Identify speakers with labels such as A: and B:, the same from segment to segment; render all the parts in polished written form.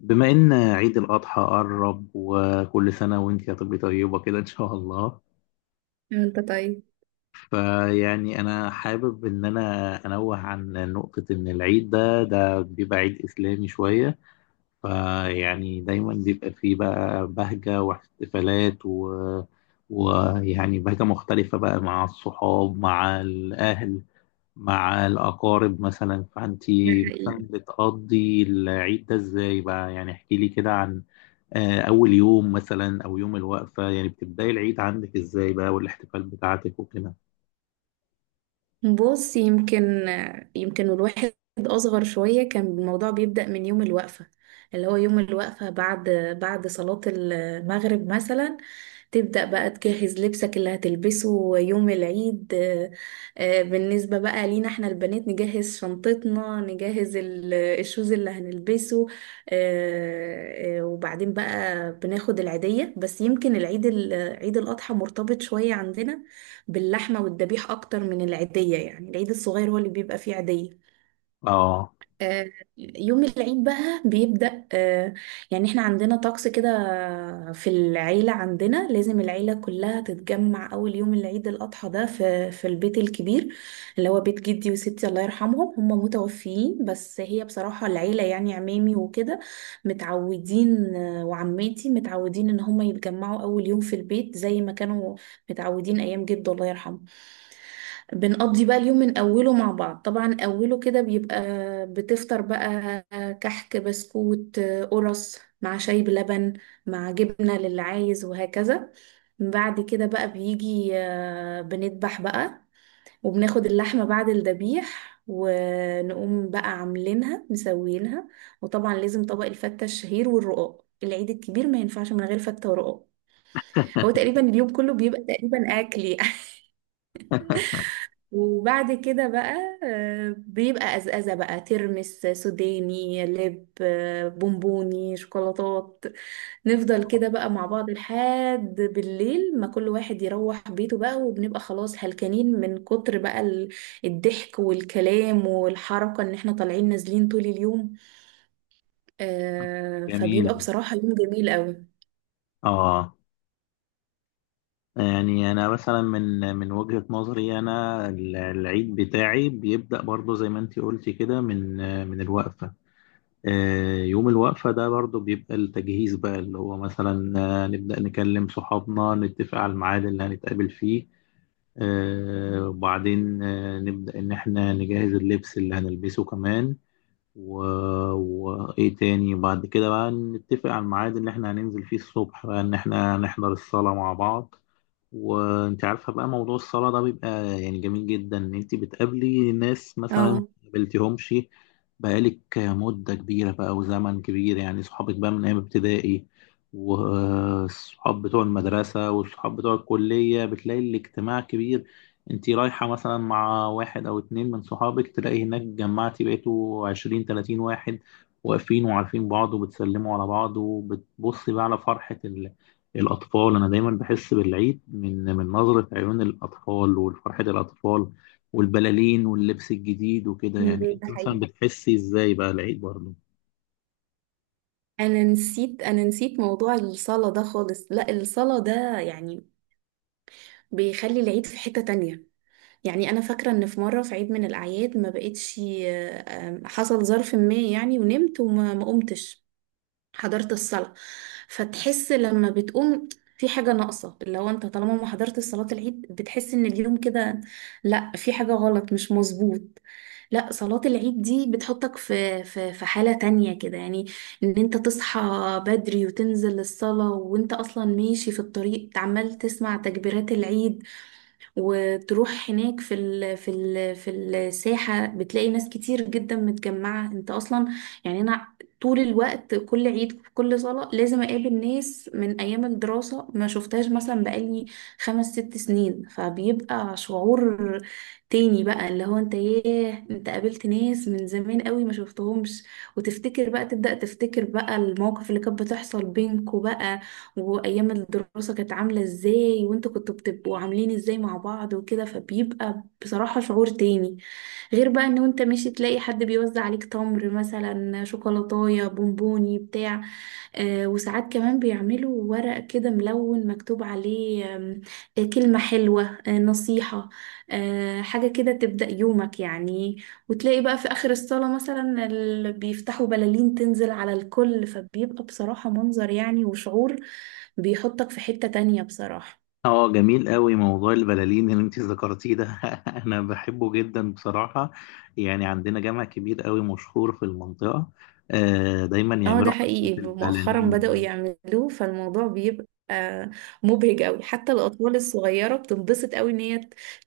A: بما إن عيد الأضحى قرب، وكل سنة وأنت يا طبي طيبة كده إن شاء الله.
B: انت طيب.
A: فيعني أنا حابب إن أنوه عن نقطة إن العيد ده بيبقى عيد إسلامي شوية. فيعني دايما بيبقى فيه بقى بهجة واحتفالات و ويعني بهجة مختلفة بقى مع الصحاب، مع الأهل، مع الأقارب. مثلا، فأنت
B: ده حقيقي.
A: مثلا بتقضي العيد ده إزاي بقى؟ يعني احكي لي كده عن أول يوم مثلا أو يوم الوقفة. يعني بتبداي العيد عندك إزاي بقى، والاحتفال بتاعتك وكده؟
B: بص يمكن، يمكن اصغر شويه كان الموضوع بيبدا من يوم الوقفه، اللي هو يوم الوقفه بعد صلاه المغرب مثلا، تبدأ بقى تجهز لبسك اللي هتلبسه يوم العيد. بالنسبة بقى لينا احنا البنات نجهز شنطتنا نجهز الشوز اللي هنلبسه. وبعدين بقى بناخد العيدية، بس يمكن العيد عيد الأضحى مرتبط شوية عندنا باللحمة والذبيح أكتر من العيدية، يعني العيد الصغير هو اللي بيبقى فيه عيدية.
A: آه،
B: آه، يوم العيد بقى بيبدأ، يعني احنا عندنا طقس كده في العيلة، عندنا لازم العيلة كلها تتجمع أول يوم العيد الأضحى ده في البيت الكبير، اللي هو بيت جدي وستي الله يرحمهم، هم متوفيين بس هي بصراحة العيلة يعني عمامي وكده متعودين، وعماتي متعودين إن هم يتجمعوا أول يوم في البيت زي ما كانوا متعودين أيام جده الله يرحمه. بنقضي بقى اليوم من أوله مع بعض، طبعا أوله كده بيبقى بتفطر بقى كحك بسكوت قرص مع شاي بلبن مع جبنة للي عايز وهكذا. بعد كده بقى بيجي، بنذبح بقى وبناخد اللحمة بعد الذبيح ونقوم بقى عاملينها مسويينها، وطبعا لازم طبق الفتة الشهير والرقاق، العيد الكبير ما ينفعش من غير فتة ورقاق. هو تقريبا اليوم كله بيبقى تقريبا أكل يعني. وبعد كده بقى بيبقى أزأزة بقى ترمس سوداني لب، بونبوني شوكولاتات. نفضل كده بقى مع بعض لحد بالليل ما كل واحد يروح بيته بقى، وبنبقى خلاص هلكانين من كتر بقى الضحك والكلام والحركة ان احنا طالعين نازلين طول اليوم. فبيبقى
A: جميل.
B: بصراحة يوم جميل قوي.
A: آه، يعني أنا مثلا من وجهة نظري أنا العيد بتاعي بيبدأ برضه زي ما أنت قلتي كده من من الوقفة. يوم الوقفة ده برضو بيبقى التجهيز بقى، اللي هو مثلا نبدأ نكلم صحابنا، نتفق على الميعاد اللي هنتقابل فيه. وبعدين نبدأ إن إحنا نجهز اللبس اللي هنلبسه كمان و... وإيه تاني بعد كده بقى، نتفق على الميعاد اللي إحنا هننزل فيه الصبح بقى، إن إحنا نحضر الصلاة مع بعض. وانت عارفه بقى موضوع الصلاه ده بيبقى يعني جميل جدا، ان انت بتقابلي ناس مثلا ما
B: اه.
A: قابلتيهمش بقالك مده كبيره بقى وزمن كبير. يعني صحابك بقى من ايام ابتدائي، والصحاب بتوع المدرسه، والصحاب بتوع الكليه، بتلاقي الاجتماع كبير. انت رايحه مثلا مع واحد او اتنين من صحابك، تلاقي هناك جمعتي بقيتوا عشرين تلاتين واحد، واقفين وعارفين بعض وبتسلموا على بعض، وبتبصي بقى على فرحة الأطفال. أنا دايما بحس بالعيد من من نظرة عيون الأطفال، وفرحة الأطفال، والبلالين، واللبس الجديد وكده. يعني
B: ده
A: أنت
B: حقيقي.
A: مثلا بتحسي إزاي بقى العيد برضه؟
B: انا نسيت موضوع الصلاة ده خالص، لا الصلاة ده يعني بيخلي العيد في حتة تانية. يعني أنا فاكرة إن في مرة في عيد من الأعياد ما بقتش، حصل ظرف ما يعني ونمت ما قمتش حضرت الصلاة، فتحس لما بتقوم في حاجة ناقصة. لو أنت طالما ما حضرت صلاة العيد بتحس إن اليوم كده، لأ في حاجة غلط مش مظبوط. لأ صلاة العيد دي بتحطك في في حالة تانية كده يعني، إن أنت تصحى بدري وتنزل الصلاة وأنت أصلا ماشي في الطريق عمال تسمع تكبيرات العيد، وتروح هناك في ال في ال في الساحة بتلاقي ناس كتير جدا متجمعة. انت اصلا يعني انا طول الوقت كل عيد كل صلاة لازم اقابل ناس من ايام الدراسة ما شفتهاش مثلا بقالي خمس ست سنين، فبيبقى شعور تاني بقى، اللي هو انت ياه انت قابلت ناس من زمان قوي ما شفتهمش، وتفتكر بقى تبدأ تفتكر بقى المواقف اللي كانت بتحصل بينكوا بقى، وايام الدراسة كانت عاملة ازاي وانتوا كنتوا بتبقوا عاملين ازاي مع بعض وكده، فبيبقى بصراحة شعور تاني، غير بقى ان انت ماشي تلاقي حد بيوزع عليك تمر مثلا شوكولاتاية بونبوني بتاع، وساعات كمان بيعملوا ورق كده ملون مكتوب عليه كلمة حلوة، نصيحة، حاجة كده تبدأ يومك يعني. وتلاقي بقى في آخر الصلاة مثلا بيفتحوا بلالين تنزل على الكل، فبيبقى بصراحة منظر يعني وشعور بيحطك في حتة تانية بصراحة.
A: اه، جميل قوي موضوع البلالين اللي انت ذكرتيه ده. انا بحبه جدا بصراحة. يعني عندنا جامع كبير قوي مشهور في المنطقة، آه دايما
B: اه ده
A: يعملوا حركة
B: حقيقي، مؤخرا
A: البلالين
B: بدأوا
A: ده.
B: يعملوه فالموضوع بيبقى مبهج قوي، حتى الأطفال الصغيرة بتنبسط قوي إن هي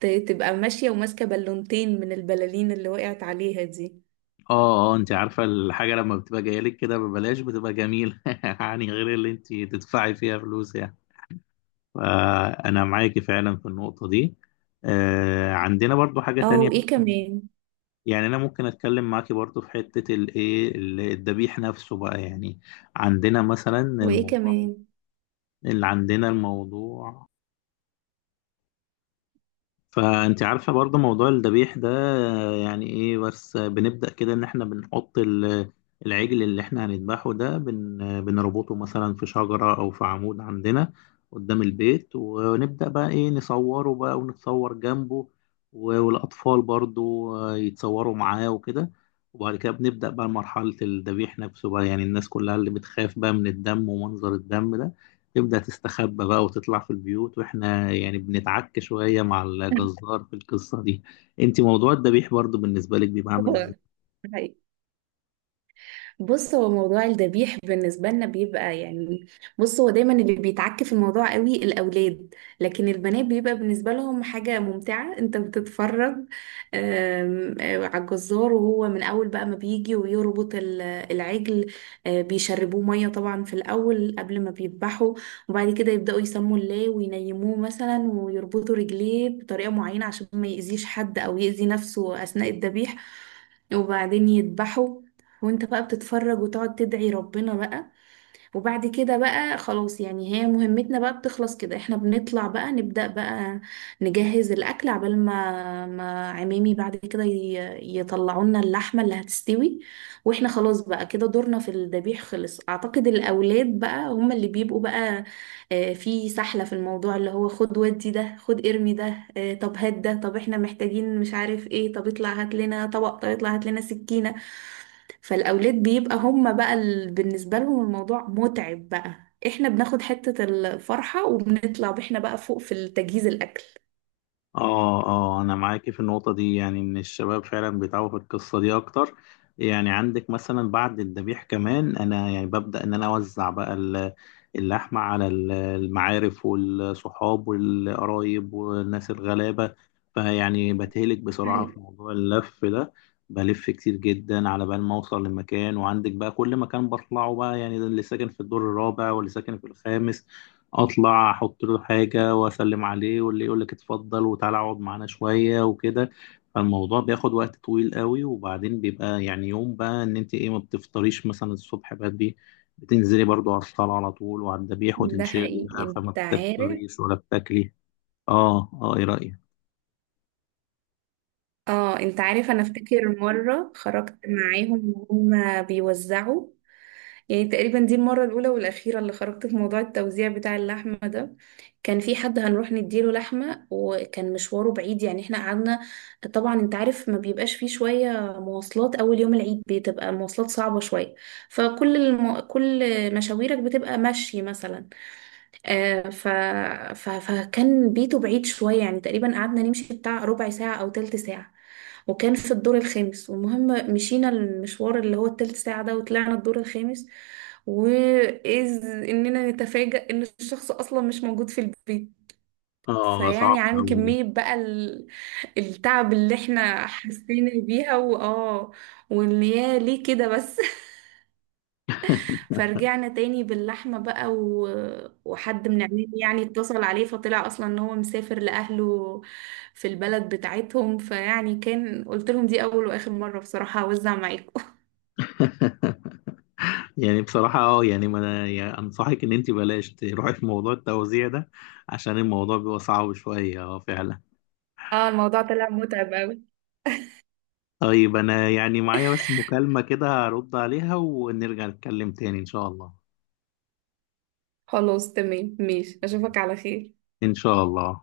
B: تبقى ماشية وماسكة بالونتين من البلالين اللي وقعت عليها دي.
A: اه، اه، انت عارفة الحاجة لما بتبقى جاية لك كده ببلاش بتبقى جميلة، يعني غير اللي انت تدفعي فيها فلوس يعني. فأنا معاكي فعلا في النقطة دي. عندنا برضو حاجة
B: اه
A: تانية.
B: وإيه كمان؟
A: يعني أنا ممكن أتكلم معاكي برضو في حتة الإيه، الذبيح نفسه بقى. يعني عندنا مثلا
B: وإيه
A: الموضوع
B: كمان؟
A: اللي عندنا الموضوع. فانت عارفه برضه موضوع الذبيح ده، يعني ايه، بس بنبدا كده ان احنا بنحط العجل اللي احنا هنذبحه ده بن آه، بنربطه مثلا في شجره او في عمود عندنا قدام البيت، ونبدا بقى ايه، نصوره بقى ونتصور جنبه. والاطفال برضه يتصوروا معاه وكده. وبعد كده بنبدا بقى مرحله الذبيح نفسه بقى. يعني الناس كلها اللي بتخاف بقى من الدم ومنظر الدم ده تبدأ تستخبى بقى وتطلع في البيوت، واحنا يعني بنتعك شوية مع الجزار في القصة دي. انت موضوع الذبيح برضو بالنسبة لك بيبقى عامل ازاي؟
B: ده حقيقي. بص هو موضوع الذبيح بالنسبة لنا بيبقى يعني، بص هو دايما اللي بيتعك في الموضوع قوي الأولاد، لكن البنات بيبقى بالنسبة لهم حاجة ممتعة. انت بتتفرج آم، آه، على الجزار وهو من أول بقى ما بيجي ويربط العجل، بيشربوه مية طبعا في الأول قبل ما بيذبحوا، وبعد كده يبدأوا يسموا الله وينيموه مثلا ويربطوا رجليه بطريقة معينة عشان ما يأذيش حد أو يأذي نفسه أثناء الذبيح، وبعدين يذبحوا، وانت بقى بتتفرج وتقعد تدعي ربنا بقى. وبعد كده بقى خلاص يعني، هي مهمتنا بقى بتخلص كده، احنا بنطلع بقى نبدأ بقى نجهز الأكل عبال ما عمامي بعد كده يطلعوا لنا اللحمة اللي هتستوي، واحنا خلاص بقى كده دورنا في الذبيح خلص. أعتقد الأولاد بقى هم اللي بيبقوا بقى في سحلة في الموضوع، اللي هو خد ودي ده خد ارمي ده، طب هات ده طب احنا محتاجين مش عارف ايه، طب اطلع هات لنا طبق، طب اطلع هات لنا سكينة. فالأولاد بيبقى هم بقى بالنسبة لهم الموضوع متعب بقى، احنا بناخد حتة الفرحة وبنطلع بإحنا بقى فوق في التجهيز الأكل.
A: اه، اه، انا معاكي في النقطة دي، يعني ان الشباب فعلا بيتعبوا في القصة دي اكتر. يعني عندك مثلا بعد الذبيح كمان، انا يعني ببدأ ان انا اوزع بقى اللحمة على المعارف والصحاب والقرايب والناس الغلابة. فيعني بتهلك بسرعة
B: حقيقي.
A: في موضوع اللف ده. بلف كتير جدا على بال ما اوصل لمكان، وعندك بقى كل مكان بطلعه بقى، يعني ده اللي ساكن في الدور الرابع واللي ساكن في الخامس، اطلع احط له حاجه واسلم عليه، واللي يقول لك اتفضل وتعالى اقعد معانا شويه وكده. فالموضوع بياخد وقت طويل قوي. وبعدين بيبقى يعني يوم بقى ان انت ايه، ما بتفطريش مثلا الصبح بدري، بتنزلي برضو على الصلاه على طول وعلى الذبيح،
B: ده
A: وتنشغلي
B: حقيقي.
A: بقى، فما
B: انت عارف؟
A: بتفطريش ولا بتاكلي. اه، اه، ايه رايك؟
B: اه انت عارف انا افتكر مرة خرجت معاهم وهم بيوزعوا، يعني تقريبا دي المرة الأولى والأخيرة اللي خرجت في موضوع التوزيع بتاع اللحمة ده. كان في حد هنروح نديله لحمة وكان مشواره بعيد، يعني احنا قعدنا، طبعا انت عارف ما بيبقاش فيه شوية مواصلات، أول يوم العيد بتبقى مواصلات صعبة شوية، فكل كل مشاويرك بتبقى مشي مثلا. آه، ف... فكان بيته بعيد شوية، يعني تقريبا قعدنا نمشي بتاع ربع ساعة أو تلت ساعة، وكان في الدور الخامس، والمهم مشينا المشوار اللي هو التلت ساعة ده وطلعنا الدور الخامس، وإذ إننا نتفاجأ إن الشخص أصلا مش موجود في البيت.
A: اه،
B: فيعني
A: صعب
B: عن
A: قوي ده.
B: كمية بقى التعب اللي احنا حسينا بيها وآه، واللي يا ليه كده بس. فرجعنا تاني باللحمة بقى وحد من عمامي يعني اتصل عليه فطلع أصلا إن هو مسافر لأهله في البلد بتاعتهم. فيعني كان قلت لهم دي أول وآخر مرة بصراحة هوزع معاكم.
A: يعني بصراحة، اه، يعني ما انا يعني انصحك ان انت بلاش تروحي في موضوع التوزيع ده، عشان الموضوع بيبقى صعب شوية، اه فعلا.
B: اه الموضوع طلع متعب أوي.
A: طيب أنا يعني معايا بس مكالمة كده، هرد عليها ونرجع نتكلم تاني إن شاء الله.
B: خلاص تمام ماشي، أشوفك على خير.
A: إن شاء الله.